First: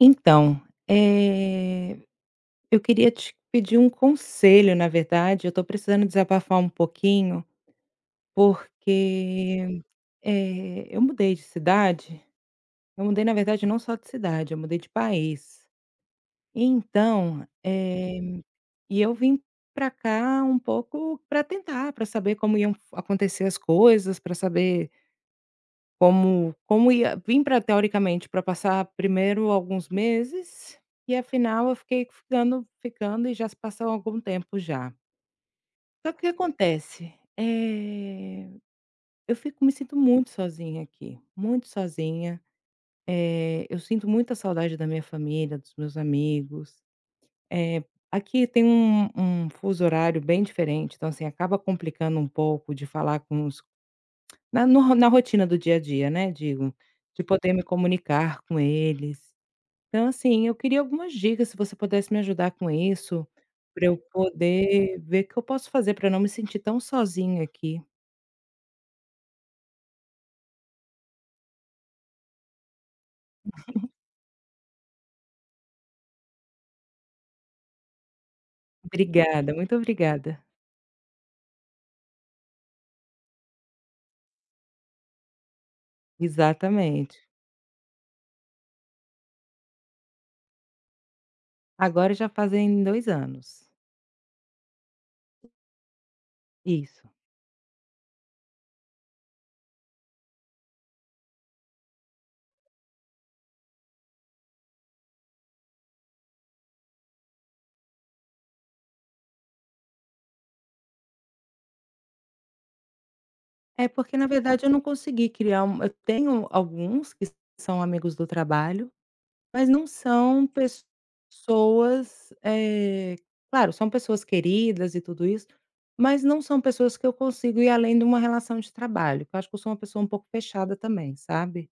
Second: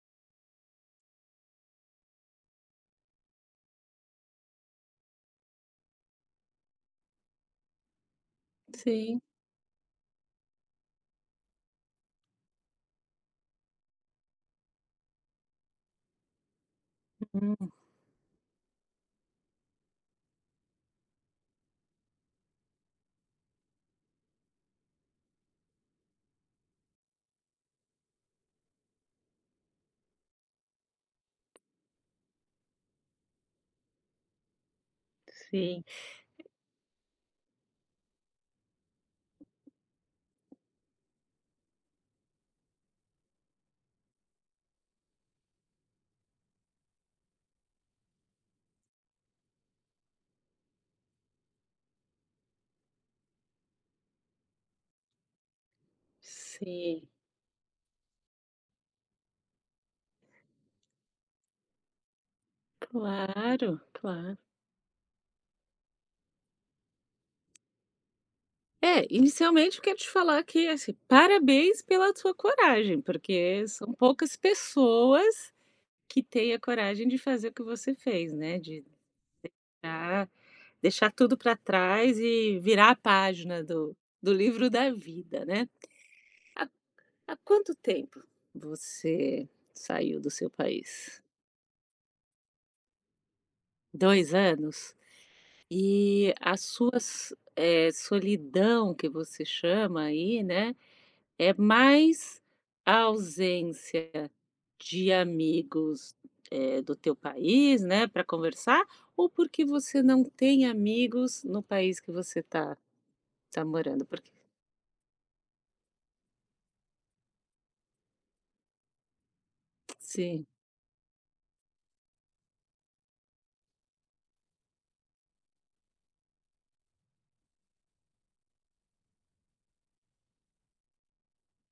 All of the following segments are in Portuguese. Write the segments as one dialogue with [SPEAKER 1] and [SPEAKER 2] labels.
[SPEAKER 1] Então, eh, eu queria te pedir um conselho, na verdade. Eu tô precisando desabafar um pouquinho,
[SPEAKER 2] Sim,
[SPEAKER 1] porque, eu mudei de cidade. Eu mudei, na verdade, não só de cidade, eu mudei de país. Então,
[SPEAKER 2] hum,
[SPEAKER 1] e eu vim pra cá um pouco pra tentar, pra saber como iam acontecer as coisas, pra saber como ia vim para teoricamente para passar primeiro alguns meses, e afinal eu fiquei ficando, ficando e já se passou algum tempo já.
[SPEAKER 2] sim,
[SPEAKER 1] Só que o que acontece? Eu fico me sinto muito sozinha aqui, muito sozinha, eu sinto muita saudade da minha família, dos meus amigos, eh, aqui tem um fuso horário bem diferente, então assim acaba complicando um pouco de falar com os Na no na rotina do dia a dia, né, digo,
[SPEAKER 2] sim.
[SPEAKER 1] de poder me comunicar com eles. Então, assim, eu queria algumas dicas, se você pudesse me ajudar com isso,
[SPEAKER 2] Claro,
[SPEAKER 1] para eu
[SPEAKER 2] claro.
[SPEAKER 1] poder ver o que eu posso fazer para não me sentir tão sozinha aqui.
[SPEAKER 2] É, inicialmente eu quero te falar que, assim, parabéns pela tua coragem, porque são poucas pessoas que têm a coragem de fazer o que você fez, né? De
[SPEAKER 1] Obrigada, muito
[SPEAKER 2] dar-
[SPEAKER 1] obrigada.
[SPEAKER 2] deixar tudo para trás e virar a página do livro da vida, né?
[SPEAKER 1] Exatamente.
[SPEAKER 2] Há quanto tempo você saiu do seu país?
[SPEAKER 1] Agora já fazem 2 anos.
[SPEAKER 2] 2 anos? E a sua
[SPEAKER 1] Isso.
[SPEAKER 2] solidão que você chama aí, né, é mais a ausência de amigos, do teu país, né, para conversar, ou porque você não tem amigos no país que você está tá tá
[SPEAKER 1] É
[SPEAKER 2] morando?
[SPEAKER 1] porque, na
[SPEAKER 2] Porque
[SPEAKER 1] verdade, eu não consegui criar eu tenho alguns que são amigos do trabalho. Mas não
[SPEAKER 2] sim,
[SPEAKER 1] são pessoas, claro, são pessoas queridas e tudo isso, mas não são pessoas que eu consigo ir além de uma relação de trabalho, que eu acho que eu sou uma pessoa um pouco fechada também, sabe.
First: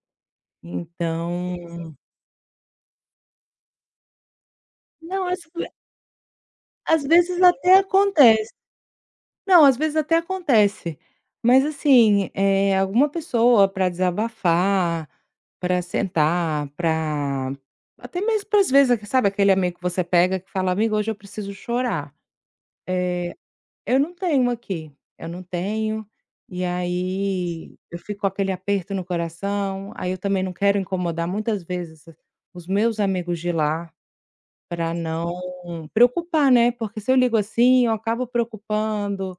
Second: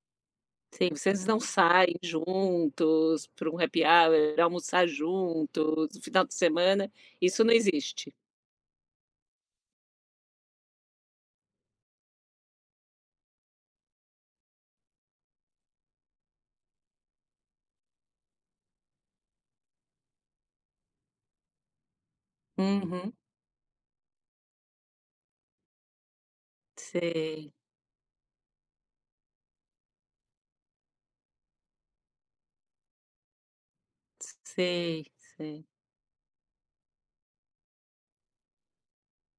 [SPEAKER 2] sim, vocês não saem
[SPEAKER 1] Então
[SPEAKER 2] juntos para um happy hour, almoçar
[SPEAKER 1] não,
[SPEAKER 2] juntos, no final de semana,
[SPEAKER 1] às vezes
[SPEAKER 2] isso não
[SPEAKER 1] até
[SPEAKER 2] existe?
[SPEAKER 1] acontece. Não, às vezes até acontece, mas assim, alguma pessoa pra desabafar, pra sentar, pra até mesmo para às vezes, sabe aquele amigo que você pega que fala: "Amigo, hoje eu preciso chorar".
[SPEAKER 2] Uhum.
[SPEAKER 1] Eh Eu não tenho aqui, eu não tenho, e
[SPEAKER 2] Sei,
[SPEAKER 1] aí eu fico com aquele aperto no coração, aí eu também não quero incomodar muitas vezes os meus amigos de lá para
[SPEAKER 2] sei,
[SPEAKER 1] não
[SPEAKER 2] sei.
[SPEAKER 1] preocupar, né, porque se eu ligo assim eu acabo preocupando,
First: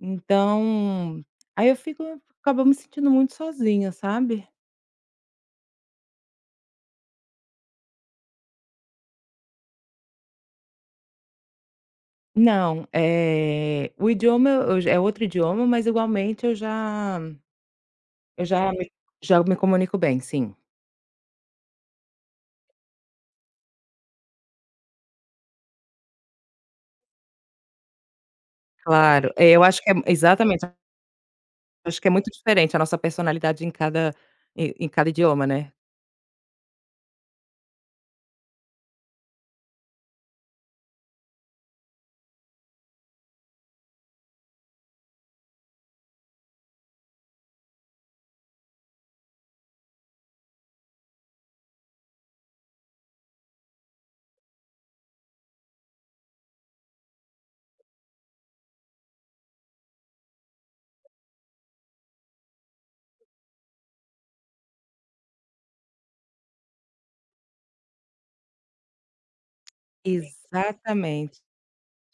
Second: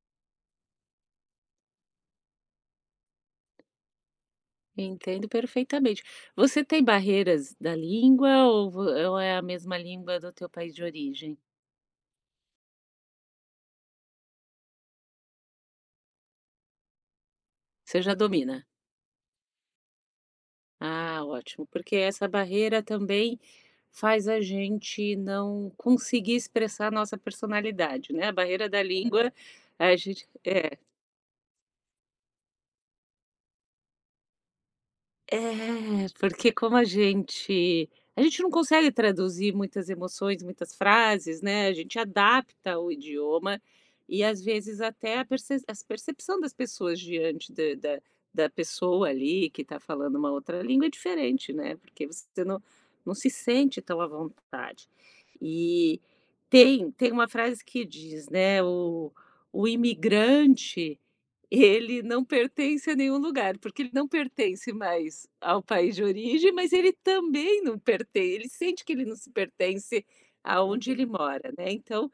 [SPEAKER 1] então aí eu fico acabo me sentindo muito sozinha, sabe.
[SPEAKER 2] Entendo perfeitamente. Você tem barreiras da língua ou vo ou é a mesma língua do teu país de origem?
[SPEAKER 1] Não, é o idioma eu já é outro idioma, mas igualmente
[SPEAKER 2] Você já
[SPEAKER 1] eu
[SPEAKER 2] domina?
[SPEAKER 1] já me comunico bem, sim.
[SPEAKER 2] Ah, ótimo, porque essa barreira também faz a gente não conseguir expressar a nossa personalidade, né, a barreira da
[SPEAKER 1] Claro,
[SPEAKER 2] língua,
[SPEAKER 1] eu acho que é
[SPEAKER 2] a gente
[SPEAKER 1] exatamente.
[SPEAKER 2] é.
[SPEAKER 1] Acho que é muito diferente a nossa personalidade em cada em cada idioma, né.
[SPEAKER 2] É, porque como a gente não consegue traduzir muitas emoções, muitas frases, né, a gente adapta o idioma e, às vezes, até a perce as percepção das pessoas diante da pessoa ali que está falando uma outra língua é diferente, né, porque você não se sente tão à vontade. E tem uma frase que diz, né, o imigrante ele não pertence a nenhum lugar, porque ele não pertence mais ao país de origem, mas ele também não perten ele sente que ele não se pertence aonde ele
[SPEAKER 1] Exatamente.
[SPEAKER 2] mora, né, então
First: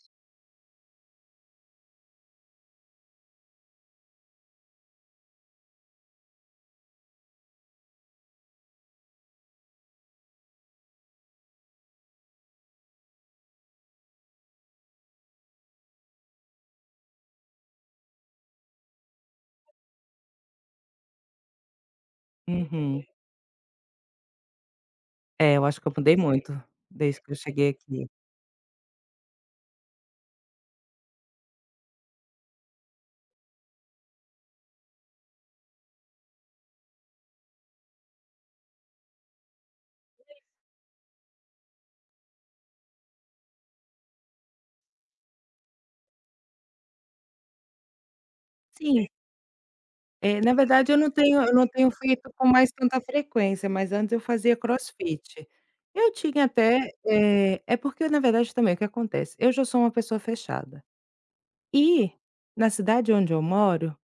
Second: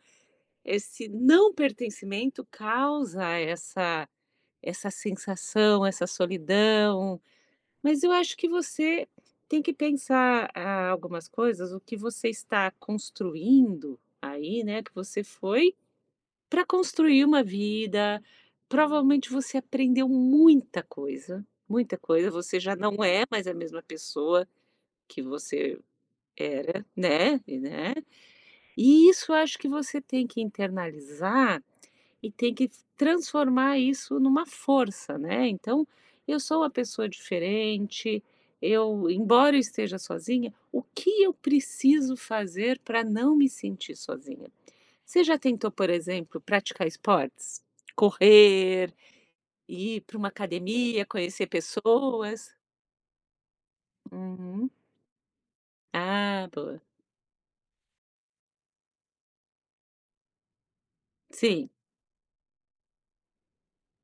[SPEAKER 2] esse não pertencimento causa essa sensação, essa solidão, mas eu acho que você tem que pensar, ah, algumas coisas, o que você está construindo aí, né, que você foi para construir uma vida, provavelmente você aprendeu muita coisa, você já não
[SPEAKER 1] Uhum.
[SPEAKER 2] é mais a mesma pessoa que
[SPEAKER 1] É, eu
[SPEAKER 2] você
[SPEAKER 1] acho que eu mudei muito
[SPEAKER 2] era,
[SPEAKER 1] desde que eu
[SPEAKER 2] né, e
[SPEAKER 1] cheguei
[SPEAKER 2] né,
[SPEAKER 1] aqui.
[SPEAKER 2] e isso eu acho que você tem que internalizar e tem que transformar isso numa força, né, então, eu sou uma pessoa diferente, eu embora eu esteja sozinha, o que eu preciso fazer para não me sentir sozinha? Você já tentou, por exemplo, praticar esportes? Correr,
[SPEAKER 1] Sim,
[SPEAKER 2] ir para uma
[SPEAKER 1] na verdade
[SPEAKER 2] academia, conhecer
[SPEAKER 1] eu não tenho feito com
[SPEAKER 2] pessoas?
[SPEAKER 1] mais tanta frequência, mas antes eu fazia
[SPEAKER 2] Uhum.
[SPEAKER 1] crossfit. Eu tinha
[SPEAKER 2] Ah, boa.
[SPEAKER 1] até, é porque na verdade também o que acontece, eu já sou uma pessoa fechada.
[SPEAKER 2] Sim,
[SPEAKER 1] E na cidade onde eu moro,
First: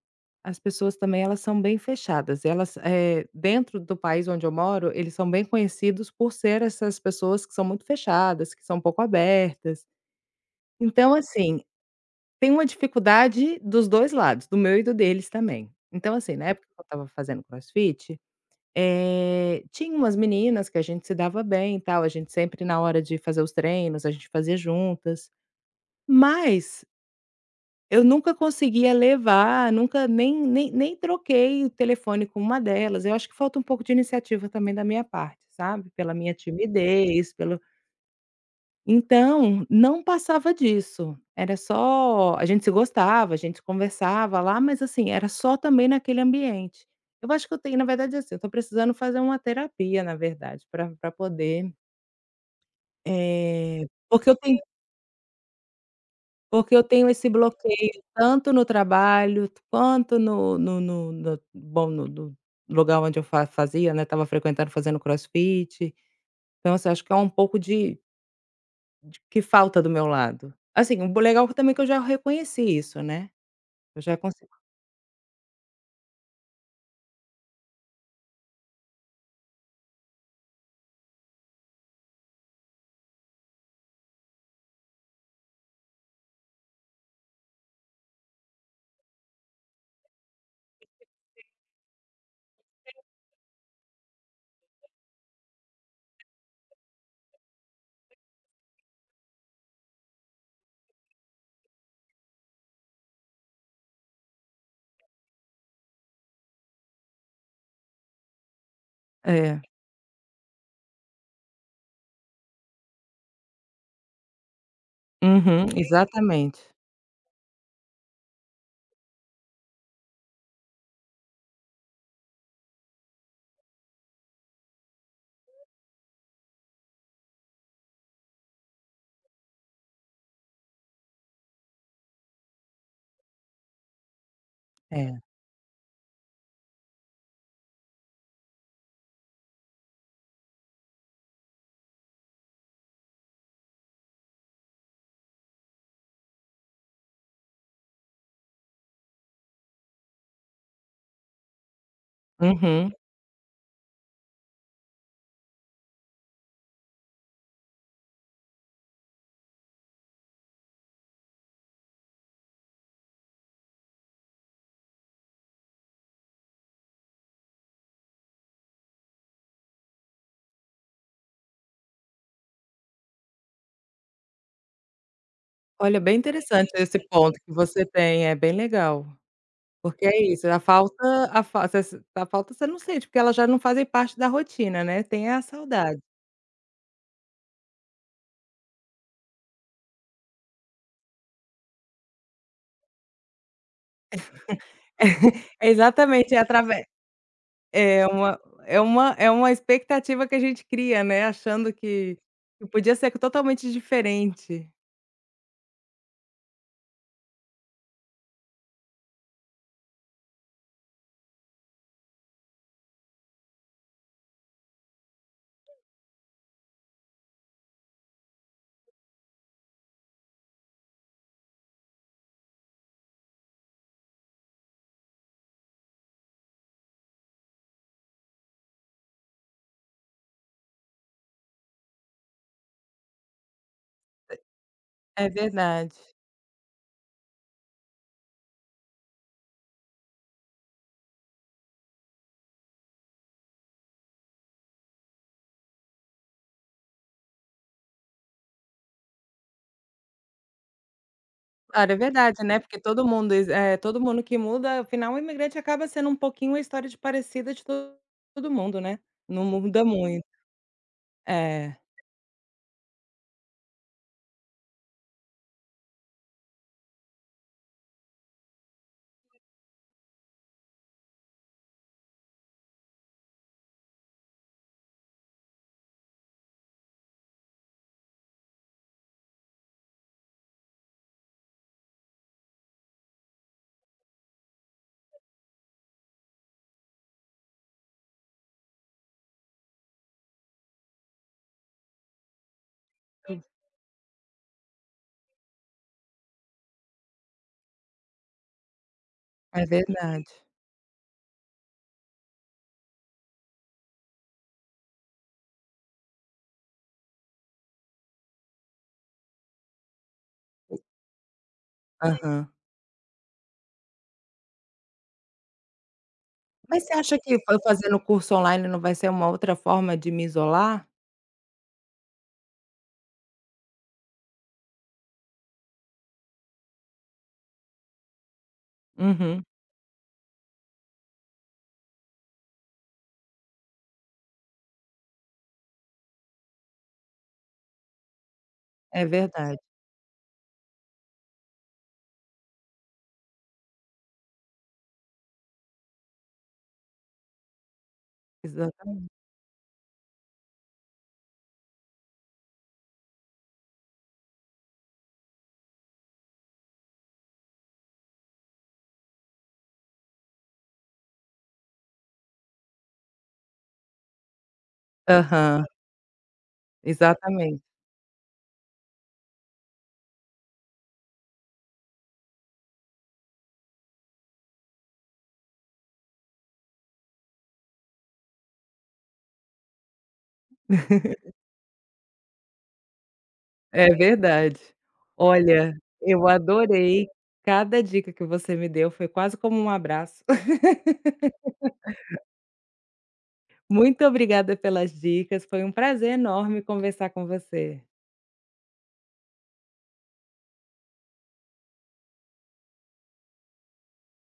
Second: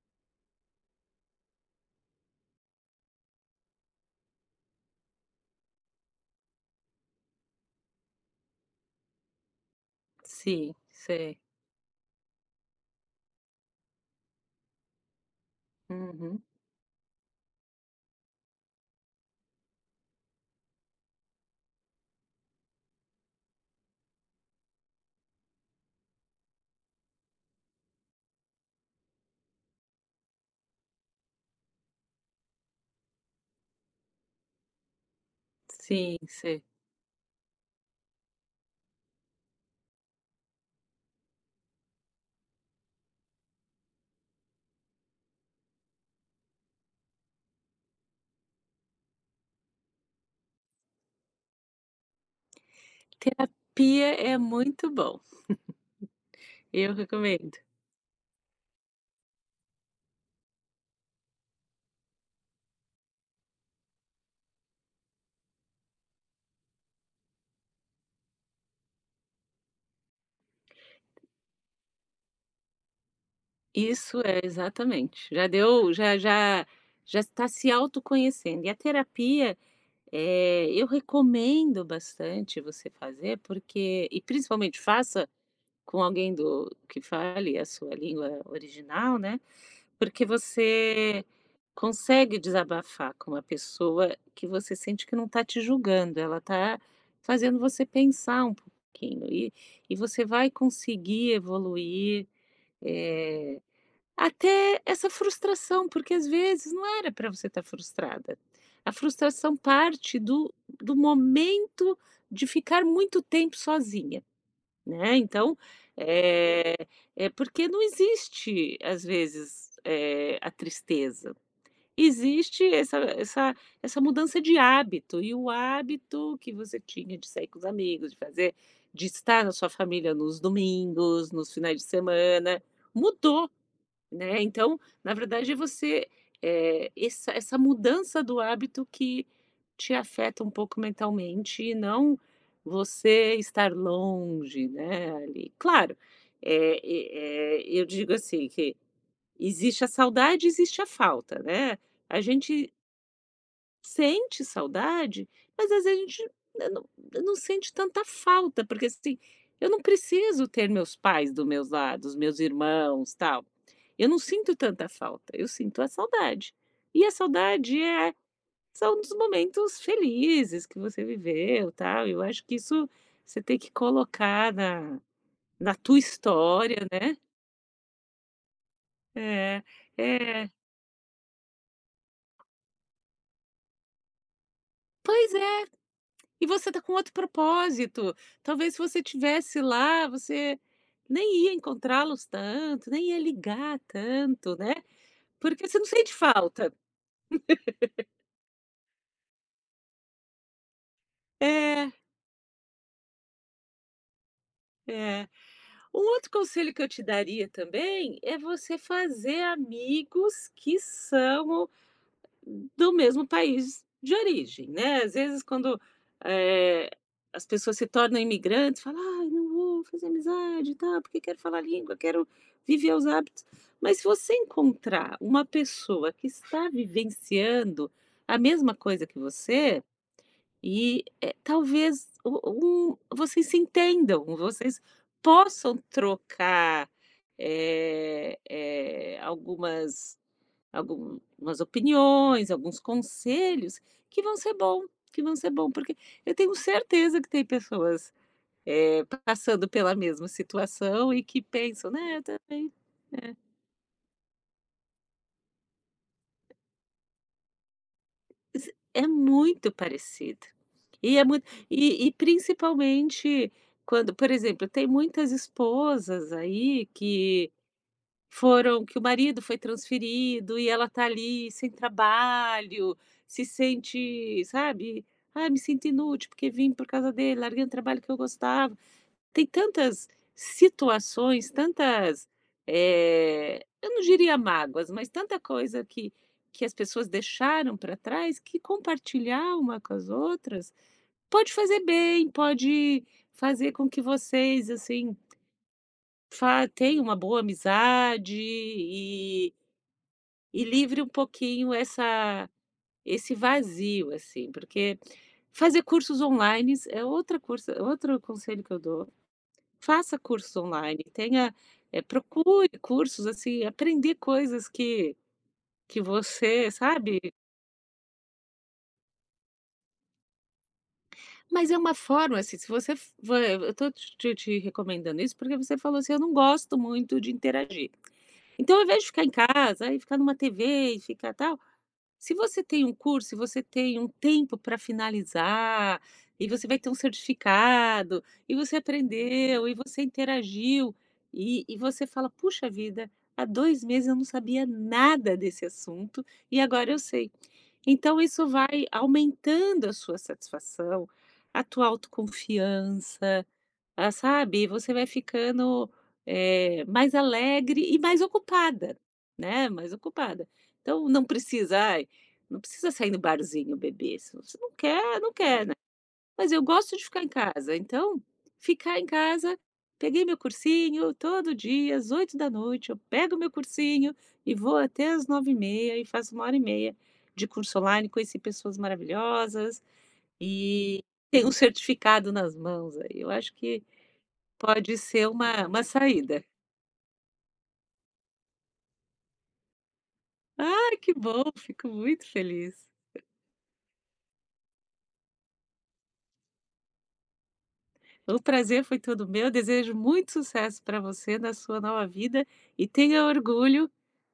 [SPEAKER 1] as pessoas também elas são bem fechadas, elas, dentro do país onde eu moro, eles são bem conhecidos por ser essas pessoas que são muito fechadas, que são um pouco abertas.
[SPEAKER 2] sim,
[SPEAKER 1] Então,
[SPEAKER 2] sei.
[SPEAKER 1] assim, tem uma dificuldade dos 2 lados, do meu e do deles também. Então, assim,
[SPEAKER 2] Uhum.
[SPEAKER 1] na época que eu estava fazendo crossfit, tinha umas meninas que a gente se dava bem e tal, a gente sempre na hora de fazer os treinos, a gente fazia juntas, mas eu nunca conseguia levar, nunca nem troquei o telefone com uma delas. Eu acho que falta um pouco de iniciativa também da minha parte, sabe, pela
[SPEAKER 2] Sim,
[SPEAKER 1] minha
[SPEAKER 2] sei.
[SPEAKER 1] timidez, pelo então, não passava disso. Era só a gente se gostava, a gente conversava lá, mas, assim, era só também naquele ambiente. Eu acho que eu tenho na verdade, assim, eu estou precisando fazer uma terapia, na verdade, para pra poder, eh,
[SPEAKER 2] Terapia
[SPEAKER 1] porque eu
[SPEAKER 2] é muito bom.
[SPEAKER 1] porque eu
[SPEAKER 2] Eu
[SPEAKER 1] tenho esse
[SPEAKER 2] recomendo.
[SPEAKER 1] bloqueio tanto no trabalho, quanto no bom, no lugar onde eu fa fazia, né, estava frequentando, fazendo crossfit. Então, assim, acho que é um pouco de que falta do meu lado. Assim, o legal também é que eu já reconheci isso, né, eu já
[SPEAKER 2] Isso é,
[SPEAKER 1] consigo
[SPEAKER 2] exatamente. Já deu, já está se autoconhecendo. E a terapia, eu recomendo bastante você fazer, porque e principalmente faça com alguém do que fale a sua língua original, né, porque você consegue desabafar com uma pessoa que você sente que não está te julgando, ela está fazendo você pensar um pouquinho e você vai conseguir evoluir, eh, até essa frustração, porque às vezes não era para você estar frustrada. A frustração
[SPEAKER 1] é.
[SPEAKER 2] parte do momento de ficar muito tempo sozinha. Né, então,
[SPEAKER 1] Uhum, exatamente.
[SPEAKER 2] eh, é porque não existe, às vezes, a tristeza. Existe essa mudança de hábito, e o hábito que você tinha de sair com os amigos, de fazer de estar na sua família nos domingos, nos finais de semana, mudou. Né, então, na
[SPEAKER 1] É.
[SPEAKER 2] verdade, é você, essa mudança do hábito que te afeta um pouco mentalmente e não você estar longe, né, ali. Claro, e eu digo assim que existe a saudade, existe a falta, né. A gente
[SPEAKER 1] Uhum.
[SPEAKER 2] sente saudade, mas às vezes a gente né, não sente tanta falta, porque assim, eu não preciso ter meus pais do meus lados, meus irmãos, tal. Eu não sinto tanta falta, eu sinto a saudade. E a saudade é são dos momentos felizes que você viveu, tal. Eu acho que isso você tem que colocar na tua
[SPEAKER 1] Olha, bem interessante
[SPEAKER 2] história,
[SPEAKER 1] esse
[SPEAKER 2] né.
[SPEAKER 1] ponto que você tem, é bem legal.
[SPEAKER 2] É,
[SPEAKER 1] Porque é isso,
[SPEAKER 2] é.
[SPEAKER 1] a fa você a falta você não sente, porque elas já não fazem parte da rotina, né, tem
[SPEAKER 2] Pois
[SPEAKER 1] a
[SPEAKER 2] é.
[SPEAKER 1] saudade.
[SPEAKER 2] E você tá com outro propósito. Talvez se você tivesse lá, você nem ia encontrá-los tanto, nem ia ligar tanto, né, porque você não sente
[SPEAKER 1] Exatamente, é
[SPEAKER 2] falta.
[SPEAKER 1] atrave é uma é uma expectativa que a gente cria, né, achando
[SPEAKER 2] É,
[SPEAKER 1] que podia ser totalmente diferente.
[SPEAKER 2] é. Um outro conselho que eu te daria também é você fazer amigos que são do mesmo país de origem, né. Às vezes quando, eh, as pessoas se tornam imigrantes, falam, ah, não vou fazer amizade, tá? Porque quero falar a língua, quero viver os hábitos. Mas se você encontrar uma pessoa que está vivenciando a mesma coisa que você, e, talvez o um vocês se entendam, vocês
[SPEAKER 1] É
[SPEAKER 2] possam
[SPEAKER 1] verdade.
[SPEAKER 2] trocar, eh eh, algumas Algumas opiniões, alguns conselhos que vão ser bom, que vão ser bom, porque eu tenho certeza que tem pessoas, passando pela mesma situação e que pensam:
[SPEAKER 1] Claro, é
[SPEAKER 2] "Né, eu
[SPEAKER 1] verdade, né,
[SPEAKER 2] também",
[SPEAKER 1] porque
[SPEAKER 2] né.
[SPEAKER 1] todo mundo que muda, afinal o imigrante acaba sendo um pouquinho a história de parecida de to todo
[SPEAKER 2] Isso
[SPEAKER 1] mundo, né,
[SPEAKER 2] é
[SPEAKER 1] não
[SPEAKER 2] muito
[SPEAKER 1] muda muito.
[SPEAKER 2] parecido. E é muito
[SPEAKER 1] É.
[SPEAKER 2] e principalmente quando, por exemplo, tem muitas esposas aí que foram que o marido foi transferido e ela tá ali sem trabalho, se sente, sabe: "Ah, me sinto inútil porque vim por causa dele, larguei um trabalho que eu gostava." Tem tantas situações, tantas, eu não diria mágoas, mas tanta coisa que as pessoas deixaram para trás, que compartilhar uma com as outras pode fazer bem, pode fazer com que vocês, assim, fa tenham uma boa amizade e
[SPEAKER 1] É verdade.
[SPEAKER 2] e livre um pouquinho essa esse vazio, assim, porque fazer cursos online é outra curso outro conselho que eu dou. Faça cursos online, tenha
[SPEAKER 1] Aham.
[SPEAKER 2] procure cursos, assim, aprender coisas que você
[SPEAKER 1] Mas você acha
[SPEAKER 2] sabe?
[SPEAKER 1] que eu fazendo curso online não vai ser uma outra forma de me isolar?
[SPEAKER 2] Mas é uma forma, assim, se você f va eu estou te recomendando isso, porque você falou assim: "Eu não gosto muito de interagir." Então, ao invés de ficar em
[SPEAKER 1] Uhum.
[SPEAKER 2] casa, e ficar numa TV e ficar tal, se você tem um curso, se você tem um tempo para finalizar, e você vai ter um certificado, e você
[SPEAKER 1] É verdade.
[SPEAKER 2] aprendeu, e você interagiu, e, você fala: puxa vida, há 2 meses eu não sabia nada desse assunto e agora eu sei. Então, isso vai
[SPEAKER 1] Exatamente.
[SPEAKER 2] aumentando a sua satisfação, a tua autoconfiança, ah, sabe, você vai ficando, mais alegre e mais ocupada, né, mais ocupada. Então não precisa, ai, não precisa sair no barzinho beber, se você não quer, não
[SPEAKER 1] Aham.
[SPEAKER 2] quer, né. Mas eu gosto de ficar em
[SPEAKER 1] Exatamente,
[SPEAKER 2] casa, então, ficar em casa, peguei meu cursinho, todo dia às 8 da noite. Eu pego meu cursinho e vou até às 9h30 e faço uma hora e meia de curso online, conheci pessoas maravilhosas e tenho um certificado nas mãos aí, eu acho que
[SPEAKER 1] é verdade.
[SPEAKER 2] pode ser uma
[SPEAKER 1] Olha,
[SPEAKER 2] uma
[SPEAKER 1] eu
[SPEAKER 2] saída.
[SPEAKER 1] adorei cada dica que você me deu, foi quase como um abraço.
[SPEAKER 2] Ah, que bom, fico muito feliz.
[SPEAKER 1] Muito obrigada pelas dicas, foi um prazer enorme conversar com você.
[SPEAKER 2] O prazer foi todo meu, desejo muito sucesso para você na sua nova vida e tenha orgulho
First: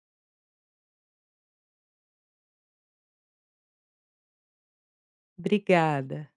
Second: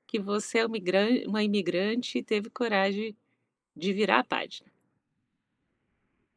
[SPEAKER 2] que você é um migran uma imigrante e teve coragem de virar a página.
[SPEAKER 1] Obrigada.